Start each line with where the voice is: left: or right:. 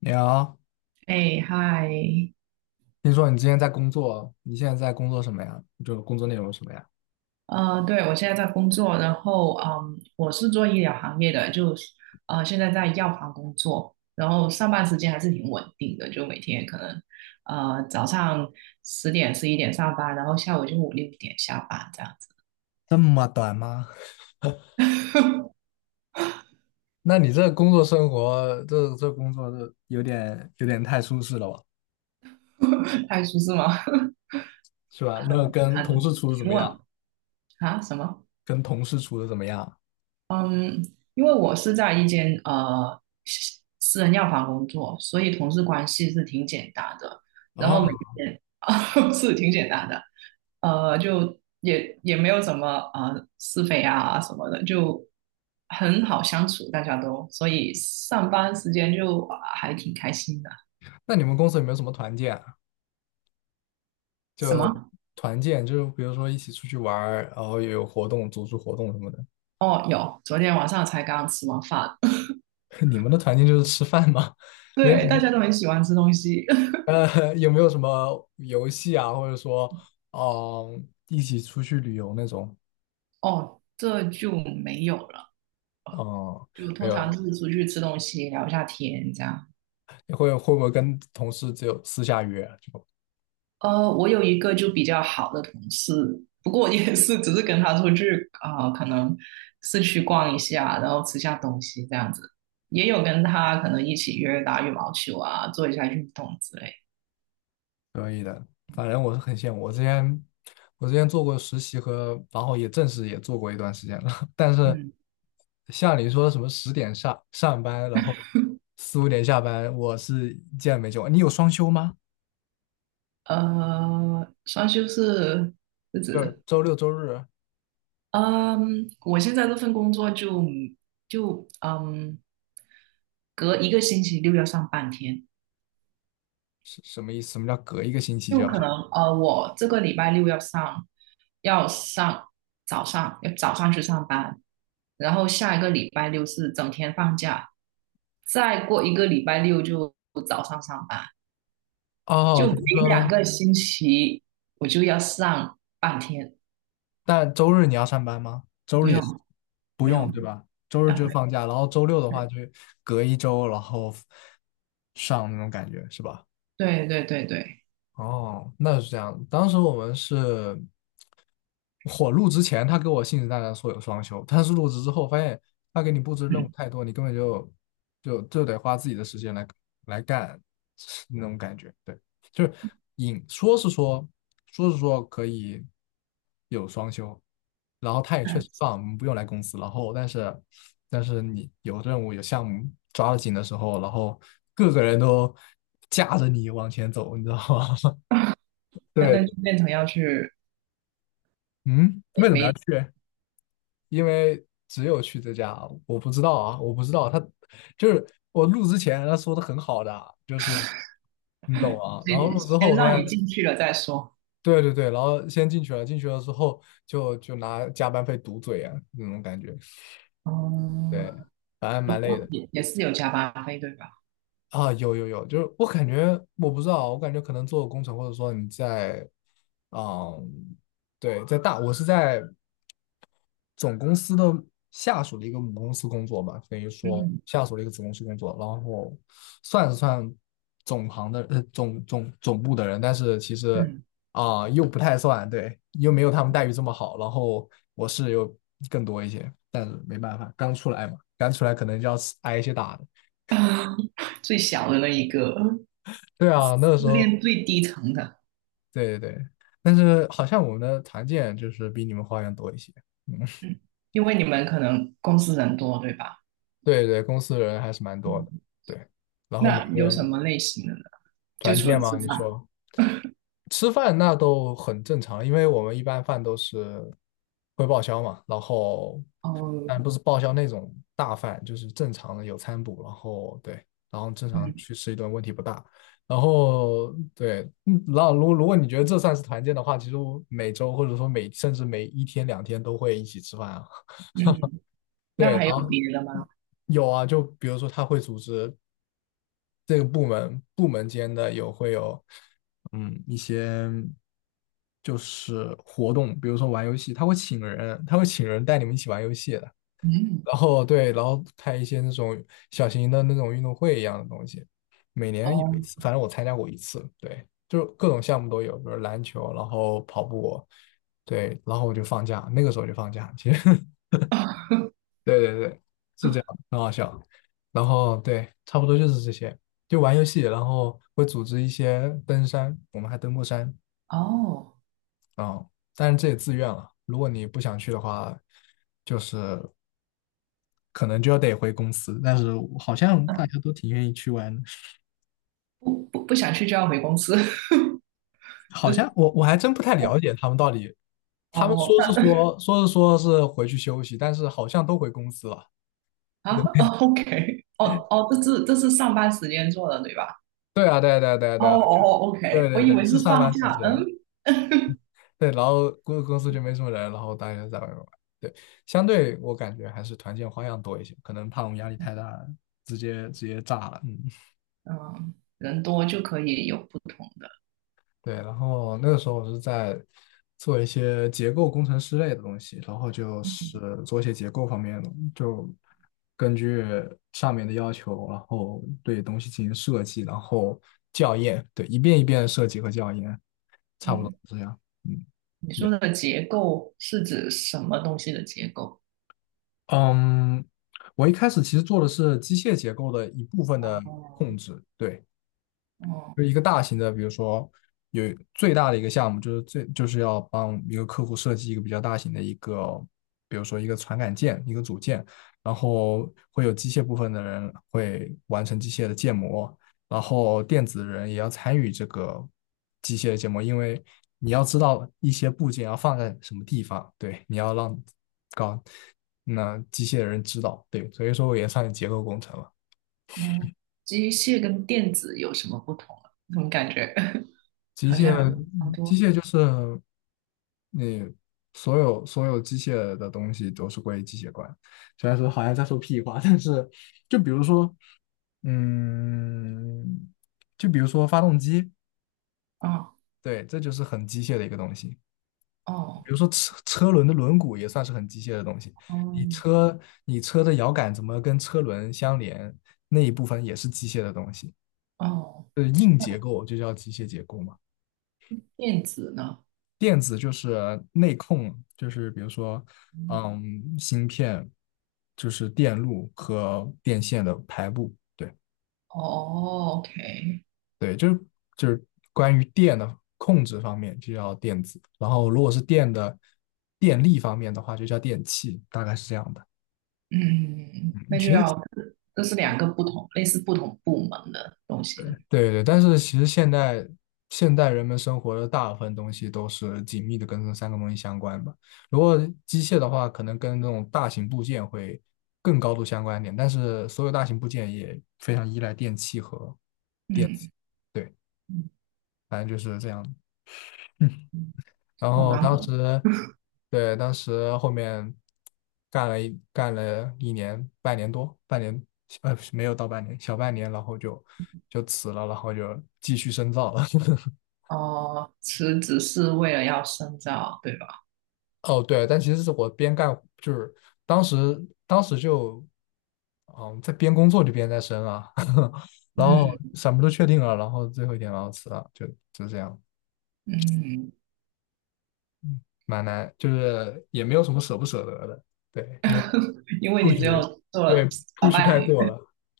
left: 你好，
right: 哎，嗨，
left: 听说你之前在工作，你现在在工作什么呀？就工作内容什么呀？
right: 对，我现在在工作，然后，我是做医疗行业的，就是现在在药房工作，然后上班时间还是挺稳定的，就每天可能，早上10、11点上班，然后下午就五六点下班这样子。
left: 这么短吗？那你这工作生活，这工作这有点太舒适了吧，
right: 太舒适吗？
left: 是吧？那跟同事
right: 很
left: 处的怎
right: 平
left: 么样？
right: 稳。啊？什么？
left: 跟同事处的怎么样？
right: 嗯，因为我是在一间私人药房工作，所以同事关系是挺简单的。然后
left: 哦，
right: 每天 是挺简单的，就也没有什么是非啊什么的，就很好相处，大家都，所以上班时间就还挺开心的。
left: 那你们公司有没有什么团建啊就
right: 什么？
left: 团建，就比如说一起出去玩儿，然后有活动、组织活动什么的。
right: 哦，有，昨天晚上才刚吃完饭。
left: 你们的团建就是吃饭吗？没有。
right: 对，大家都很喜欢吃东西。
left: 有没有什么游戏啊，或者说，一起出去旅游那种？
right: 哦，这就没有了。
left: 嗯，
right: 就
left: 没
right: 通
left: 有
right: 常
left: 了
right: 就是出去吃东西，聊一下天这样。
left: 你会不会跟同事只有私下约就
right: 我有一个就比较好的同事，不过也是只是跟他出去啊、可能市区逛一下，然后吃下东西这样子。也有跟他可能一起约打羽毛球啊，做一下运动之类。
left: 可以的？反正我是很羡慕，我之前做过实习和，然后也正式也做过一段时间了。但是
right: 嗯，
left: 像你说什么10点上班，然后4、5点下班，我是见没见过。你有双休吗？
right: 双休是日
left: 就是
right: 子。
left: 周六周日
right: 嗯，我现在这份工作就隔一个星期六要上半天。
left: 是什么意思？什么叫隔一个星期就
right: 就
left: 要
right: 可
left: 上？
right: 能我这个礼拜六要上，要上早上，要早上去上班，然后下一个礼拜六是整天放假，再过一个礼拜六就早上上班，
left: 哦，
right: 就
left: 等
right: 每
left: 于
right: 两
left: 说。
right: 个星期我就要上半天。
left: 但周日你要上班吗？周
right: 不
left: 日也是
right: 用，
left: 不
right: 没有，
left: 用，对吧？周日
right: 啊，
left: 就放假，然后周六的话就隔一周，然后上那种感觉，是吧？
right: 对对对对。
left: 哦，那是这样。当时我们是我入职前，他给我信誓旦旦说有双休，但是入职之后发现他给你布置任务
right: 嗯，
left: 太多，你根本就得花自己的时间来干 那种感觉。对，就是引说是说可以有双休，然后他也确实放，我们不用来公司。然后但是你有任务有项目抓得紧的时候，然后各个人都架着你往前走，你知道吗？
right: 那
left: 对，
right: 那就变成要去。
left: 嗯，
right: 没
left: 为什么要
right: 没，
left: 去？因为只有去这家，我不知道啊，我不知道他就是我录之前他说的很好的啊，就是你懂吗？然后
right: 先
left: 录之后
right: 先
left: 我发
right: 让
left: 现，
right: 你进去了再说。
left: 对对对，然后先进去了，进去了之后就拿加班费堵嘴啊，那种感觉，对，
right: 哦，
left: 反正
right: 不
left: 蛮累
right: 过
left: 的
right: 也是有加班费对吧？
left: 啊，有有有，就是我感觉我不知道，我感觉可能做工程或者说你在，啊，对，在大，我是在。总公司的下属的一个母公司工作吧，等于说
right: 嗯
left: 下属的一个子公司工作，然后算是算总行的总部的人，但是其实
right: 嗯。
left: 啊、又不太算，对，又没有他们待遇这么好，然后我是有更多一些，但是没办法，刚出来嘛，刚出来可能就要吃挨一些打的，
right: 最小的那一个，
left: 对啊，那个时候，
right: 练最低层的。
left: 对对对，但是好像我们的团建就是比你们花样多一些，嗯，
right: 因为你们可能公司人多，对吧？
left: 对对，公司人还是蛮多的，
right: 嗯，
left: 对，然后每
right: 那
left: 个
right: 有什
left: 人。
right: 么类型的呢？就
left: 团
right: 除
left: 建
right: 了吃
left: 吗？你
right: 饭。
left: 说吃饭那都很正常，因为我们一般饭都是会报销嘛，然后
right: 哦，
left: 但不是报销那种大饭，就是正常的有餐补，然后对，然后正常
right: 嗯
left: 去吃一顿问题不大。然后对，嗯然后如果你觉得这算是团建的话，其实我每周或者说每甚至每一天两天都会一起吃饭啊。
right: 嗯，那
left: 对，然
right: 还有
left: 后
right: 别的吗？
left: 有啊，就比如说他会组织这个部门间的有会有，嗯，一些就是活动，比如说玩游戏，他会请人带你们一起玩游戏的。
right: 嗯，
left: 然后对，然后开一些那种小型的那种运动会一样的东西，每年有一
right: 哦。
left: 次，反正我参加过一次。对，就是各种项目都有，比如篮球，然后跑步，对，然后我就放假，那个时候就放假，其实 对对对，是这样，很好笑。然后对，差不多就是这些，就玩游戏，然后会组织一些登山，我们还登过山
right: 哦，
left: 啊、但是这也自愿了。如果你不想去的话，就是可能就要得回公司。但是好像大
right: 啊，
left: 家都挺愿意去玩，的。
right: 不不，不想去就要回公司。这。
left: 好像我还真不太了解他们到底，他们说
right: 哦，
left: 是
right: 那
left: 说说是说是回去休息，但是好像都回公司了。
right: 啊
left: 对
right: 哦，OK，哦哦，这是上班时间做的，对吧？
left: 对啊，对啊对啊对啊
right: 哦
left: 对啊，
right: 哦
left: 就对
right: ，OK，我
left: 对
right: 以
left: 对，
right: 为
left: 是
right: 是
left: 上
right: 放
left: 班时
right: 假，嗯。
left: 间。对，然后公司就没什么人，然后大家在外面玩。对，相对我感觉还是团建花样多一些，可能怕我们压力太大，直接炸了。嗯，
right: 嗯，人多就可以有不同的。
left: 对。然后那个时候我是在做一些结构工程师类的东西，然后就是
right: 嗯
left: 做一些结构方面的，就根据上面的要求，然后对东西进行设计，然后校验，对，一遍一遍地设计和校验，差不多
right: 嗯，
left: 是这样。嗯。
right: 你说的结构是指什么东西的结构？
left: 嗯，我一开始其实做的是机械结构的一部分的
right: 哦
left: 控制，对，
right: 哦，
left: 就是一个大型的，比如说有最大的一个项目，就是最就是要帮一个客户设计一个比较大型的一个，比如说一个传感件、一个组件，然后会有机械部分的人会完成机械的建模，然后电子人也要参与这个机械的建模，因为你要知道一些部件要放在什么地方，对，你要让搞那机械人知道，对，所以说我也算是结构工程了。
right: 嗯，机械跟电子有什么不同啊？怎么感觉
left: 机
right: 好像
left: 械，
right: 差不
left: 机
right: 多？
left: 械就是你所有机械的东西都是归机械管。虽然说好像在说屁话，但是就比如说，嗯，就比如说发动机，
right: 哦
left: 对，这就是很机械的一个东西。
right: 哦，
left: 比如说车轮的轮毂也算是很机械的东西。你
right: 嗯
left: 车你车的摇杆怎么跟车轮相连，那一部分也是机械的东西。
right: 哦，
left: 呃，硬结构就叫机械结构嘛。
right: 电子呢？
left: 电子就是内控，就是比如说，
right: 嗯
left: 嗯，芯片，就是电路和电线的排布，对
right: 哦，OK，
left: 对，就是关于电的控制方面就叫电子，然后如果是电的电力方面的话，就叫电器，大概是这样的。
right: 嗯，那就
left: 其实。
right: 要。这是两个不同，类似不同部门的东西。
left: 对对，但是其实现代人们生活的大部分东西都是紧密的跟这三个东西相关吧。如果机械的话，可能跟那种大型部件会更高度相关一点，但是所有大型部件也非常依赖电器和电子。
right: 嗯
left: 对，
right: 嗯
left: 反正就是这样 嗯，
right: 嗯，
left: 然
right: 好
left: 后
right: 难
left: 当
right: 懂。
left: 时，对，当时后面干了一年，半年多，半年，呃，没有到半年，小半年，然后就辞了，然后就继续深造了。
right: 哦，辞职是为了要深造，对吧？
left: 哦，对，但其实是我边干，就是当时当时就，嗯，在边工作就边在升啊，然后
right: 嗯
left: 什么都确定了，然后最后一天然后辞了，就这样，
right: 嗯。
left: 嗯，蛮难，就是也没有什么舍不舍得的，对，因为
right: 因为你
left: push，
right: 只有
left: 嗯
right: 做了
left: 对
right: 小
left: push
right: 半
left: 太过
right: 年。
left: 了，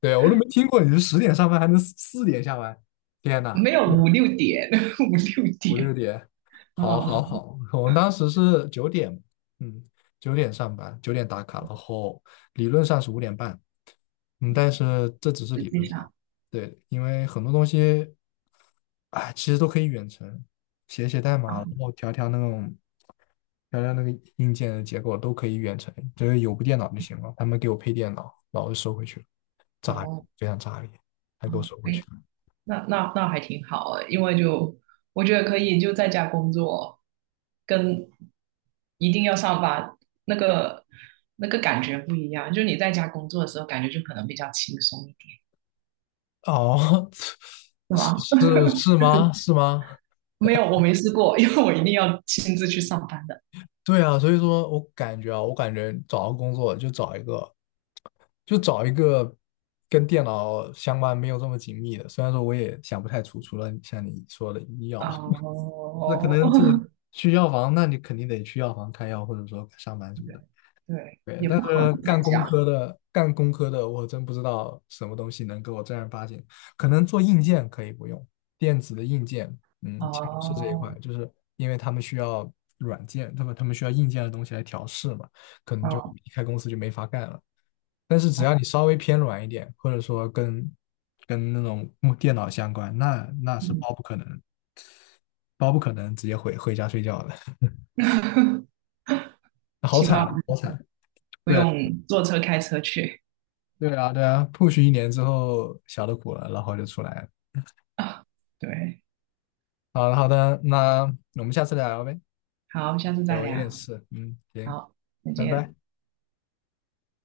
left: 对我都没听过你是十点上班还能四点下班，天呐！
right: 没有五六点，五六
left: 五
right: 点。
left: 六点，好，好，
right: 哦，
left: 好，我们当时是九点，嗯，九点上班，九点打卡，然后理论上是5点半，嗯，但是这只是
right: 实
left: 理
right: 际
left: 论上，
right: 上
left: 对，因为很多东西，哎，其实都可以远程，写写代码，
right: 啊，
left: 然后调调那个硬件的结构都可以远程，只要有部电脑就行了。他们给我配电脑，然后就收回去了，炸裂，
right: 哦
left: 非常炸裂，还给我
right: 哦，
left: 收回去。
right: 哎，
left: 了。
right: 那还挺好的。因为就我觉得可以就在家工作，跟一定要上班那个那个感觉不一样，就你在家工作的时候，感觉就可能比较轻松一点，
left: 哦，
right: 是吗？
left: 是吗？是吗？
right: 没有，我没试过。因为我一定要亲自去上班的。
left: 对啊，所以说我感觉啊，我感觉找到工作就找一个，就找一个跟电脑相关没有这么紧密的。虽然说我也想不太出，除了像你说的医药，那可
right: 哦。
left: 能去药房，那你肯定得去药房开药，或者说上班什么
right: 对
left: 的。
right: 对，
left: 对，
right: 也
left: 但
right: 不可能
left: 是
right: 在家。
left: 干工科的，我真不知道什么东西能给我正儿八经。可能做硬件可以不用，电子的硬件，嗯，其实是这一块，
right: 哦
left: 就是因为他们需要软件，他们需要硬件的东西来调试嘛，可能就
right: 哦
left: 离开公司就没法干了。但是只
right: 哦，
left: 要你稍微偏软一点，或者说跟那种木电脑相关，那是
right: 嗯。
left: 包不可能，包不可能直接回家睡觉的，好
right: 起
left: 惨
right: 码
left: 啊，好惨。
right: 不
left: 对。
right: 用坐车开车去
left: 对啊，对啊，push 一年之后小的苦了，然后就出来了。
right: 啊。对，
left: 好的，好的，那我们下次再聊呗。
right: 好，下次
left: 对，
right: 再
left: 我有点
right: 聊。
left: 事，嗯，行，
right: 好，再
left: 拜
right: 见。
left: 拜。